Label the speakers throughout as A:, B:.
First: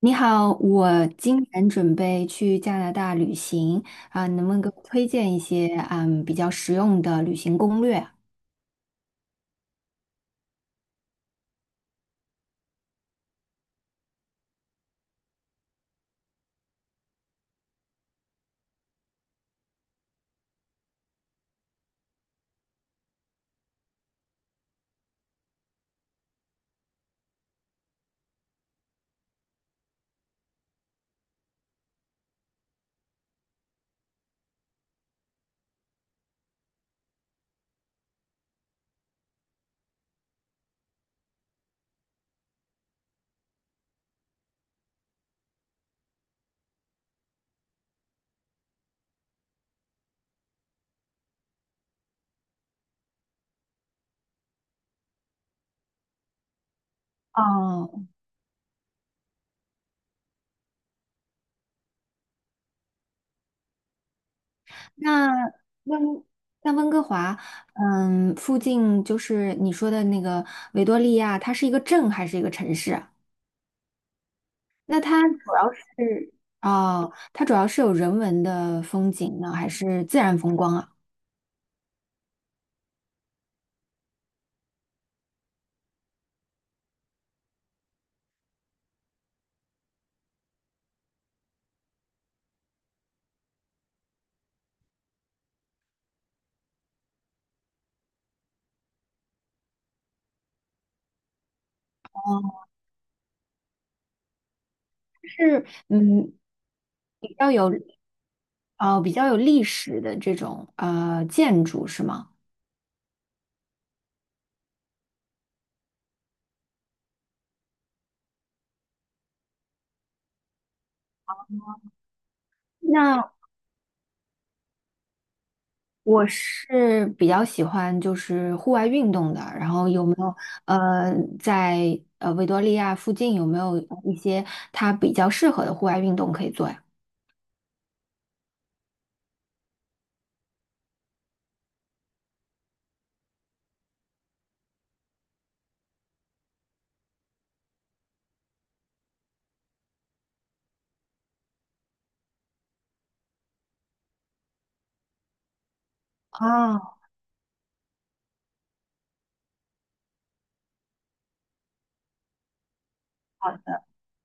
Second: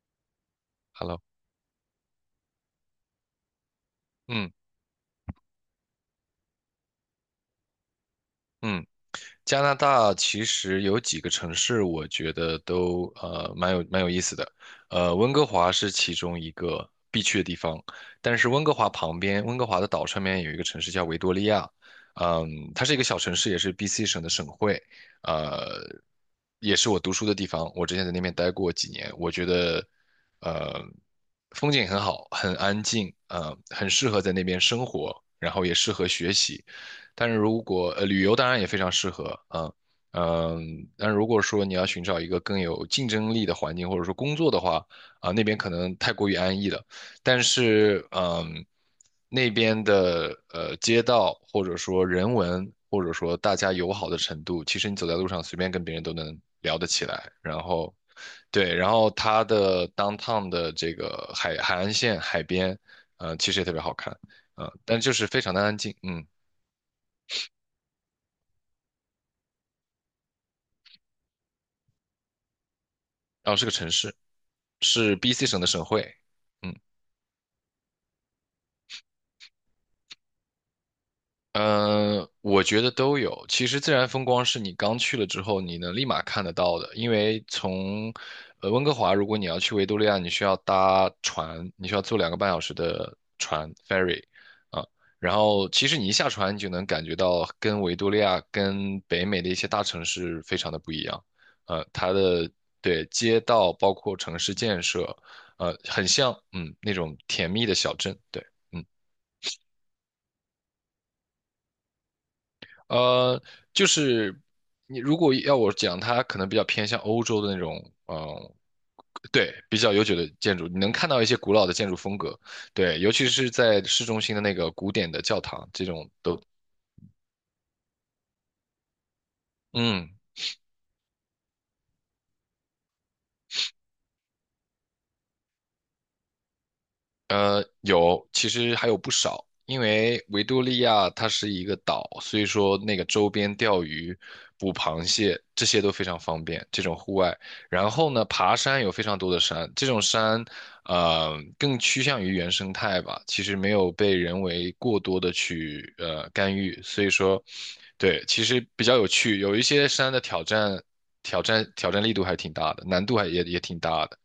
A: 你好，我
B: Hello，
A: 今年准备去加拿大旅行。能
B: 嗯
A: 不能给我推荐一些比较实用的旅行攻略？
B: 嗯，加拿大其实有几个城市，我觉得都蛮有意思的，温哥华是其中一个必去的地方，但是温哥华旁边，温哥华的岛上面有一个城市叫维多利亚，嗯，它是一个小城市，也是 BC 省的省会，呃，也是我读书的地方，我之前在那边待过几年，我觉得呃风景很好，很安静，很适合在那边生活，然后也适合学习。但是如果旅游当然也非常适合，啊，嗯，但如果说你要寻找一个更有竞争力的环境，或者说工作的话，啊、那边可能太过于安逸了。但是嗯，那边的街道或者说人文或者说大家友好的程度，其实你走在路上随便跟别人都能聊得起来，然后。
A: 哦，
B: 对，然后它的 downtown 的这个海岸线海边，其实也特别好看，但就是
A: 那
B: 非常的安静，嗯。
A: 温那温哥华，嗯，附近就是你说的那个维多利亚，它是一个镇还是一个城市啊？
B: 然后是个城市，
A: 那
B: 是
A: 它
B: BC
A: 主
B: 省的
A: 要
B: 省会。
A: 是
B: 嗯，
A: 哦，它主要是有人文的风景呢，还是自然风光啊？
B: 嗯，我觉得都有。其实自然风光是你刚去了之后，你能立马看得到的，因为从温哥华，如果你要去维多利亚，你需要搭船，你需要坐2个半小时的船 ferry 啊。然后其实你一下船，你就能感觉到跟维多利亚、跟北美的一些大城市非常的不一样。呃，它的
A: 哦，
B: 对街道包括城市建设，
A: 是
B: 呃，很
A: 嗯
B: 像嗯那种
A: 比
B: 甜
A: 较
B: 蜜
A: 有
B: 的小镇，对。嗯。
A: 哦比较有历史的这种建筑是吗？
B: 呃，就是你如果要我讲，它可能比较偏向欧洲的那种，嗯、对，比较悠久的建筑，你能看到一些古老的建筑风格，对，尤其
A: 那
B: 是在市中心的那个古典的教堂，这种
A: 我
B: 都，
A: 是比较喜欢就是户外运动的，然后有没
B: 嗯，
A: 有呃在呃维多利亚附近有没有一些它比较适合的户外运动可以做呀？
B: 呃，有，其实还有不少，因为维多利亚它是一个岛，所以说那个周边钓鱼、捕螃蟹这些都非常方便，这种户外。然后呢，爬山有非常多的山，这种山，呃，更趋向于原生态吧，其实没有被人为过多的去干预，
A: 哦，
B: 所以说，对，其实比较有趣，有一些山的挑战力度还挺大的，难度还也
A: 好
B: 也挺
A: 的。
B: 大的，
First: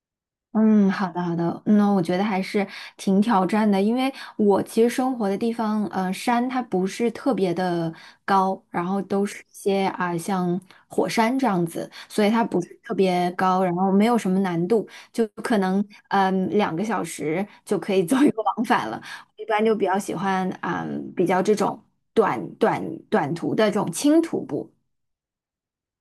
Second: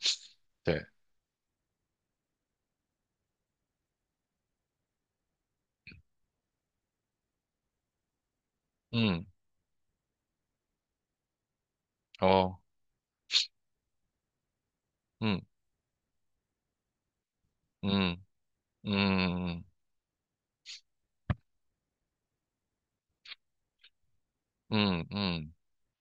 B: 对，
A: 嗯，好的，那我觉得还是挺挑战的，因为我其实生活的地方，山它不是特别的高，然后
B: 嗯，
A: 都是一些像火山这样子，所以它
B: 哦。
A: 不是特别高，然后没有什么难度，就
B: 嗯。
A: 可能两个小时就可以
B: 嗯
A: 做一个往返了。我一
B: 嗯
A: 般就比较喜欢比较这种短短短途的这种轻徒步。
B: 嗯嗯，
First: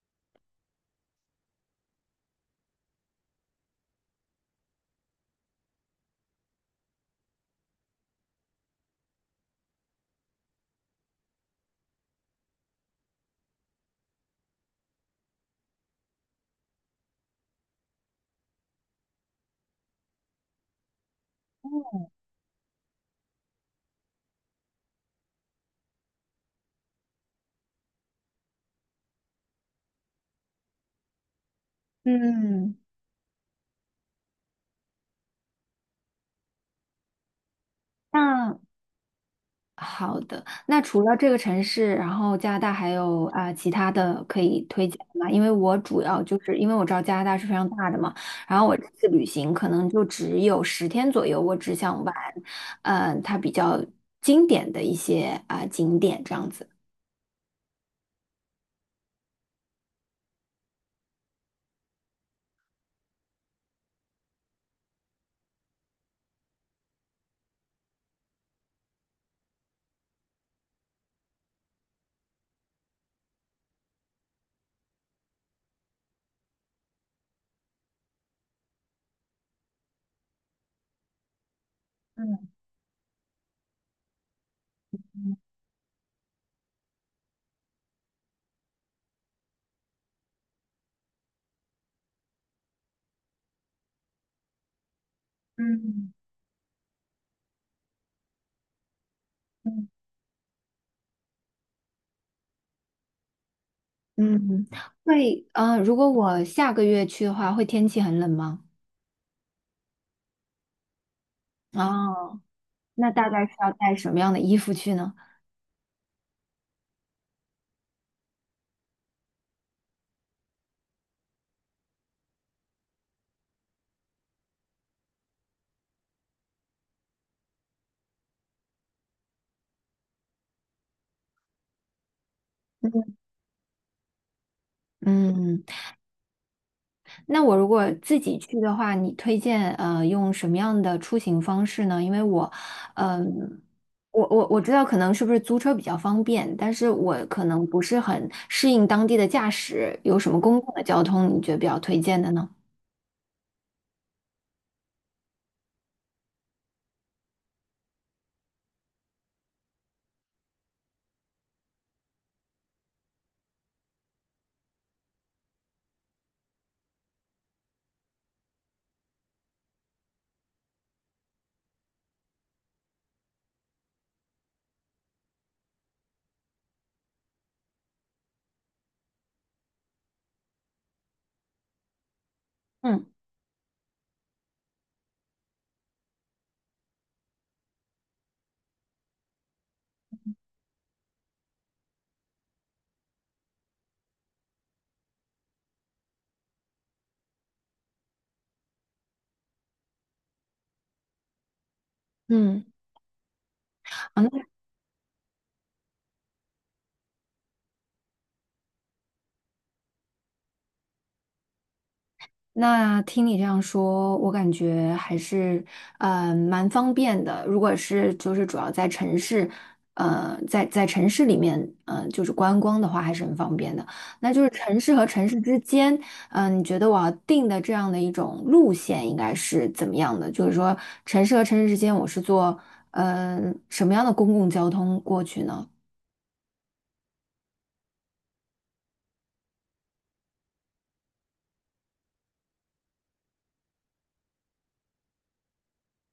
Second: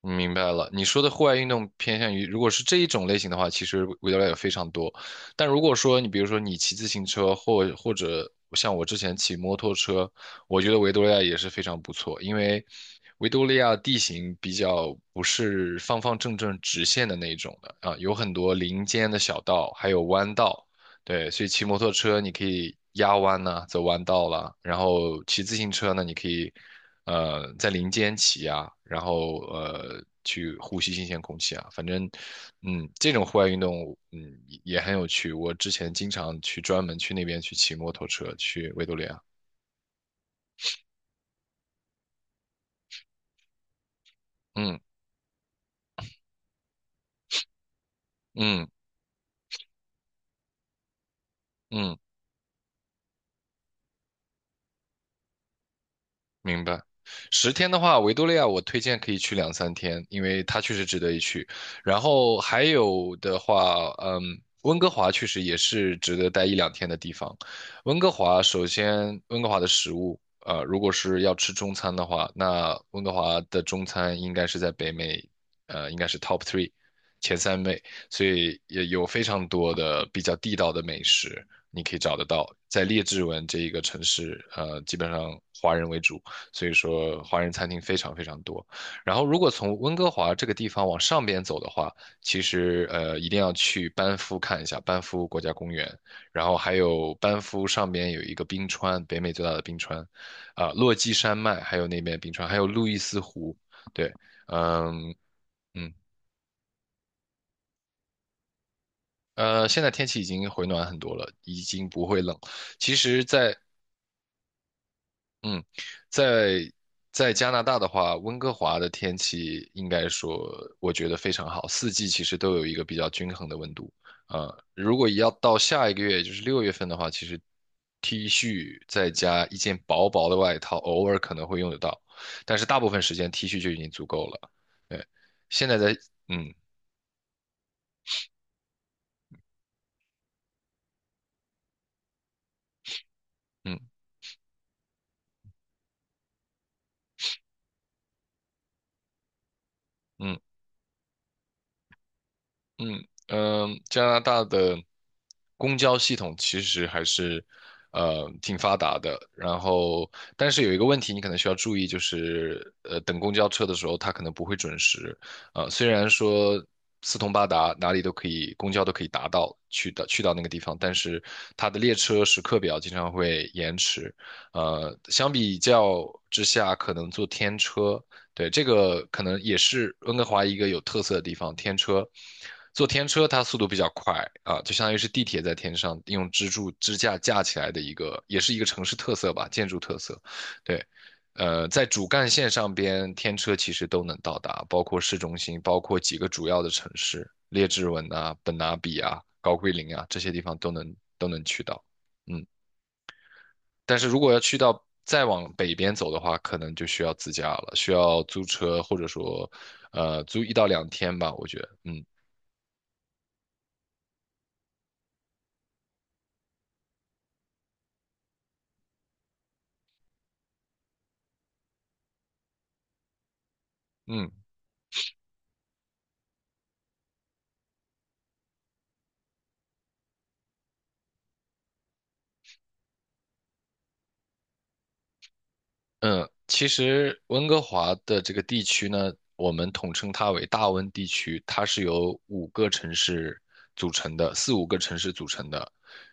B: 明白了。你说的户外运动偏向于，如果是这一种类型的话，其实维利亚也非常多。但如果说你比如说你骑自行车，或者像我之前骑摩托车，我觉得维多利亚也是非常不错，因为维多利亚地形比较不是方方正正直线的那一种的啊，有很多林间的小道，还有弯道。对，所以骑摩托车你可以压弯呐、走弯道啦，然后骑自行车呢，你可以。呃，在林间骑啊，然后去呼吸新鲜空气啊，反正，
A: 嗯，
B: 嗯，这种户外运动，嗯，也很有趣。我之前经常去专门去那边去骑摩托车
A: 那。
B: 去维多利亚，
A: 好的，那除了这个城市，然后加拿大还有其他的可以
B: 嗯
A: 推荐的吗？因为我主要就是因为我知道加拿大是非常大的嘛，然
B: 嗯
A: 后我这次旅行可能就只有十天左右，我只
B: 嗯。
A: 想玩，嗯，它比较经典的一些景点这样
B: 明
A: 子。
B: 白。十天的话，维多利亚我推荐可以去2、3天，因为它确实值得一去。然后还有的话，嗯，温哥华确实也是值得待1、2天的地方。温哥华首先，温哥华的食物，呃，如果是要吃中餐的话，那温哥华的中餐应该是在北美，呃，应该是 top three 前三位，所以也有非常多的比较地道的美食，你可以找得到。在列治文这一个城市，呃，基本上华人为主。所以说华人餐厅非常非常多。然后如果从温哥华这个地方往上边走的话，其实一定要去班夫看一下班夫国家公园，然后还有班夫上边有一个冰川，北美最大的冰川，啊、落基山脉，还有那边冰川，还有路易斯湖，对，
A: 嗯，
B: 嗯
A: 会，
B: 嗯。
A: 如果我下个月去的话，会天气很冷吗？
B: 呃，现在天气已经回暖很多了，已经不会冷。
A: 哦，
B: 其
A: 那
B: 实，
A: 大概是
B: 在
A: 要带什么样的衣服去呢？
B: 嗯，在在加拿大的话，温哥华的天气应该说，我觉得非常好，四季其实都有一个比较均衡的温度。啊、如果要到下一个月，也就是6月份的话，其实 T 恤再加一件薄薄的外套，偶尔可能会用得到，但是大部分时间 T 恤就已经足够了。对，
A: 嗯
B: 现在
A: 嗯。
B: 在，嗯
A: 那我如果自己去的话，你推荐用什么样的出行方式呢？因为我，嗯、
B: 嗯
A: 我知道可能是不是租车比较方便，但是我可能不是很适应当地的驾驶，有什
B: 嗯。
A: 么公共的交通你觉得比较推荐的呢？
B: 嗯嗯、加拿大的公交系统其实还是挺发达的，然后但是有一个问题你可能需要注意，就是等公交车的时候，它可能不会准时。呃，虽然说四通八达，哪里都可以，公交都可以达到去到那个地方，但是它的列车时刻表经常会延迟。呃，相比较之下，可能坐天车对，这个可能也是温哥华一个有特色的地方。天车，坐天
A: 嗯
B: 车它速度比较快啊，就相当于是地铁在天上用支柱支架架起来的一个，也是一个城市特色吧，建筑特色。对，呃，在主干线上边，天车其实都能到达，包括市中心，包括几个主要的城市，列治文啊、本拿比啊、高桂林啊这些地方都能去到。嗯，
A: 嗯。
B: 但是如
A: 好那。
B: 果要去到再往北边走的话，可能就需要自驾了，需要租车或者说，呃，租1到2天吧，我觉得，嗯
A: 那听你这样说，我感觉还是蛮方便的。如果是就是主要在城市，呃，在城市里面，嗯，就是观光的话，还是很方便的。
B: 嗯。
A: 那就是城市和城市之间，你觉得我要定的这样的一种路线应该是怎么样的？就是说，城市和城市之间，我是坐什么样的公共交通过去呢？
B: 嗯，其实温哥华的这个地区呢，我们统称它为大温地区，它是由五个城市组成的，4、5个城市组成的。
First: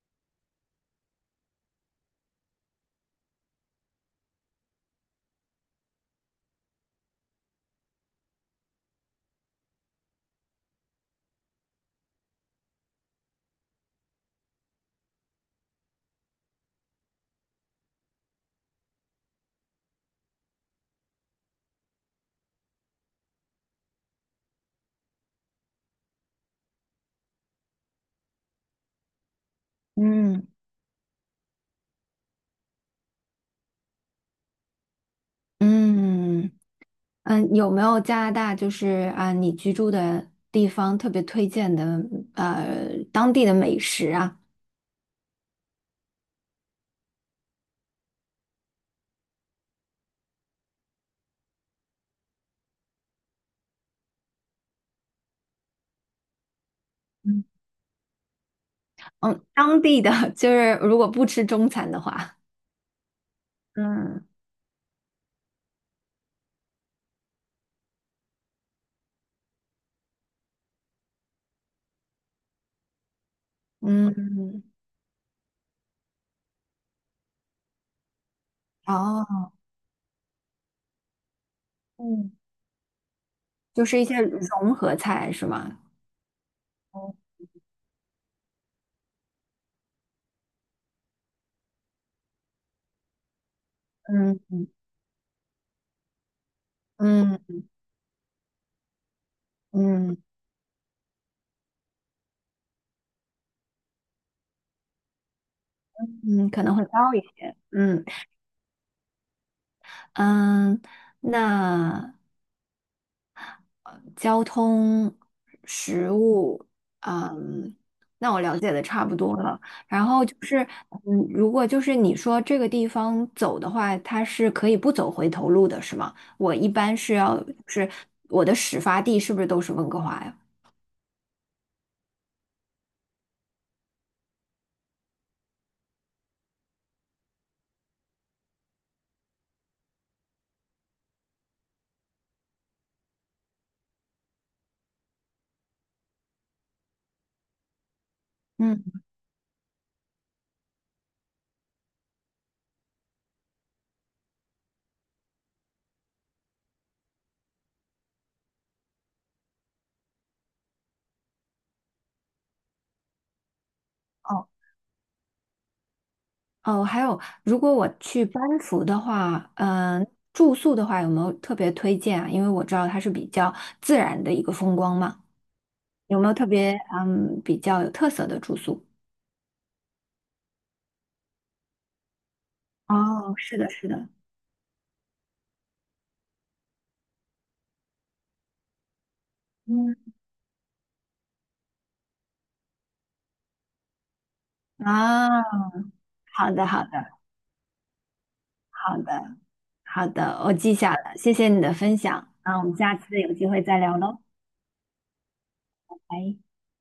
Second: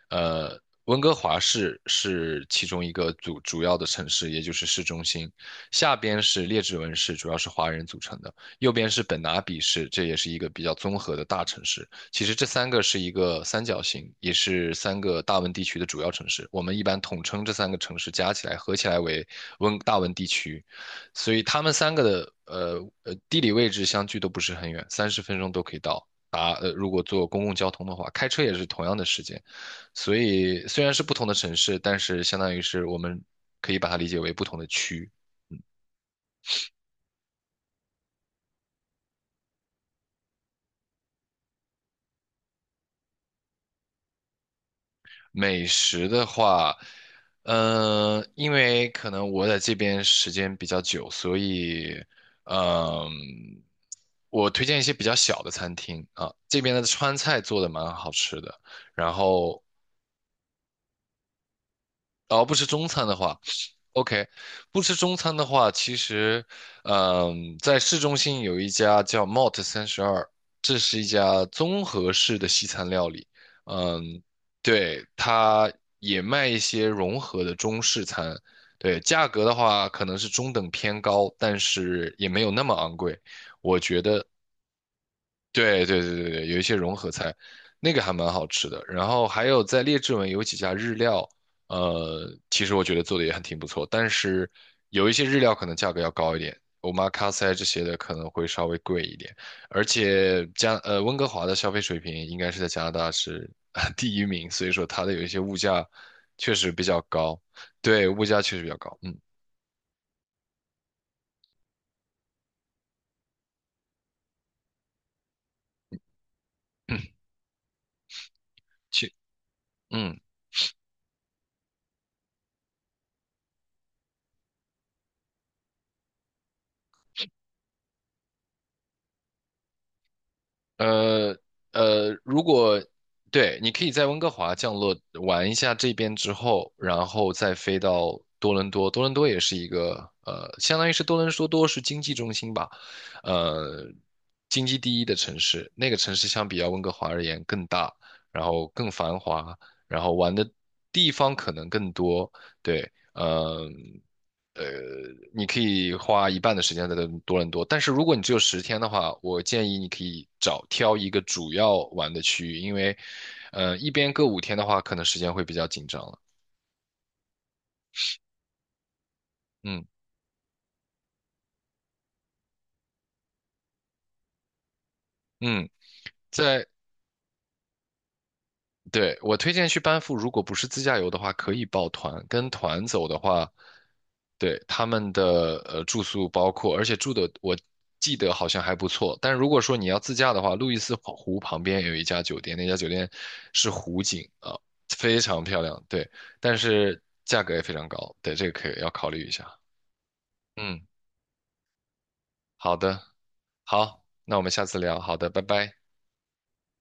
B: 呃，温哥华市是其中一个主要的城市，也就是市中心。下边是列治文市，主要是华人组成的；右边是本拿比市，这也是一个比较综合的大城市。其实这三个是一个三角形，也是三个大温地区的主要城市。我们一般统称这三个城市加起来合起来为大温地区，所以他们三个的地理位置相距都不是很远，30分钟都可以到。如果坐公共交通的话，开车也是同样的时间。所
A: 嗯。
B: 以虽然是不同的城市，但是相当于是我们可以把它理解为不同的区。
A: 嗯。嗯，有没有加拿大就是啊，你居住的地方特别推荐的当地的美食啊？
B: 美食的话，嗯、因为可能我在这边时间比较久，所以，嗯、我推荐一些比较小的餐厅啊。这边的川菜
A: 嗯
B: 做的蛮好吃的，然
A: 嗯，
B: 后，
A: 当地的 就是如果不吃中餐的话，
B: 而不吃中餐的话。
A: 嗯
B: OK,不吃中餐的话，其实，嗯，在市中心有一家叫 Mott 32，这是一家综合式的西餐料理。嗯，
A: 嗯，
B: 对，它也卖一些融合的中式餐。对，价格
A: 哦，
B: 的话可能是中等偏高，但是也
A: 嗯
B: 没有那么昂贵。我
A: 就是
B: 觉
A: 一些
B: 得
A: 融合菜是吗？
B: 对对对对对，有一些融合
A: 哦
B: 菜，那个还蛮好吃的。然后还有在列治文有几家日料，呃，其实我觉得做的也还挺不错，但
A: 嗯
B: 是
A: 嗯
B: 有一些日料可能价格要高一点，omakase
A: 嗯
B: 这些的可能会稍微贵一点。而
A: 嗯
B: 且加呃温哥华的消费水平应该是在加拿大是 第1名，所以说它的有一些物价
A: 嗯，
B: 确
A: 可
B: 实
A: 能
B: 比
A: 会
B: 较
A: 高一
B: 高，
A: 些。嗯
B: 对，物价确实比较高。嗯，
A: 嗯，那。交通、食物，
B: 嗯，
A: 嗯，那我了解的差
B: 其
A: 不多了。然
B: 嗯。
A: 后就是，嗯，如果就是你说这个地方走的话，它是可以不走回头路的，是吗？我一般是要，是我的始发地是不是都是温哥华呀？
B: 呃如果对，你可以在温哥华降落玩一下这边之后，然后再飞到多伦多。多伦多也是一个呃，相当于是多伦多是经济中心吧，呃，经济第一的城市。那个城市相比较温哥华而言更大，然后更
A: 嗯，
B: 繁华，然后玩的地方可能更多。对，嗯。呃，你可以花一半的时间在多伦多，但是如果你只有十天的话，我建议你可以找挑一个主要玩的区域，因为，呃，一边各五
A: 哦
B: 天的话，可能时间会比较紧张了。
A: 哦，还有，如果我去班夫的话，
B: 嗯
A: 住宿的话有没有特别推荐啊？因为我知道它是比较自然的一个风光嘛，
B: 嗯，
A: 有没有特
B: 在
A: 别比较有特色的住宿？
B: 对，我推荐去班夫，如果不是自驾游的话，可以报团。跟团走的
A: 哦，
B: 话，
A: 是的，是的，
B: 对，他们的呃住宿包括，而且住的我记得好像还不错。但如果说你
A: 嗯，
B: 要自驾的话，路易斯湖旁边有一家酒店，那家酒店是湖景啊，非常漂
A: 啊，
B: 亮。对，
A: 好
B: 但
A: 的，好
B: 是
A: 的，
B: 价格也非常高。对，这个可以要
A: 好
B: 考虑一
A: 的，
B: 下。
A: 好的，我记
B: 嗯，
A: 下了，谢谢你的分享，那我
B: 好
A: 们下
B: 的，
A: 次有机会再聊
B: 好，
A: 喽，
B: 那我们下次聊。好的，拜拜。
A: 拜。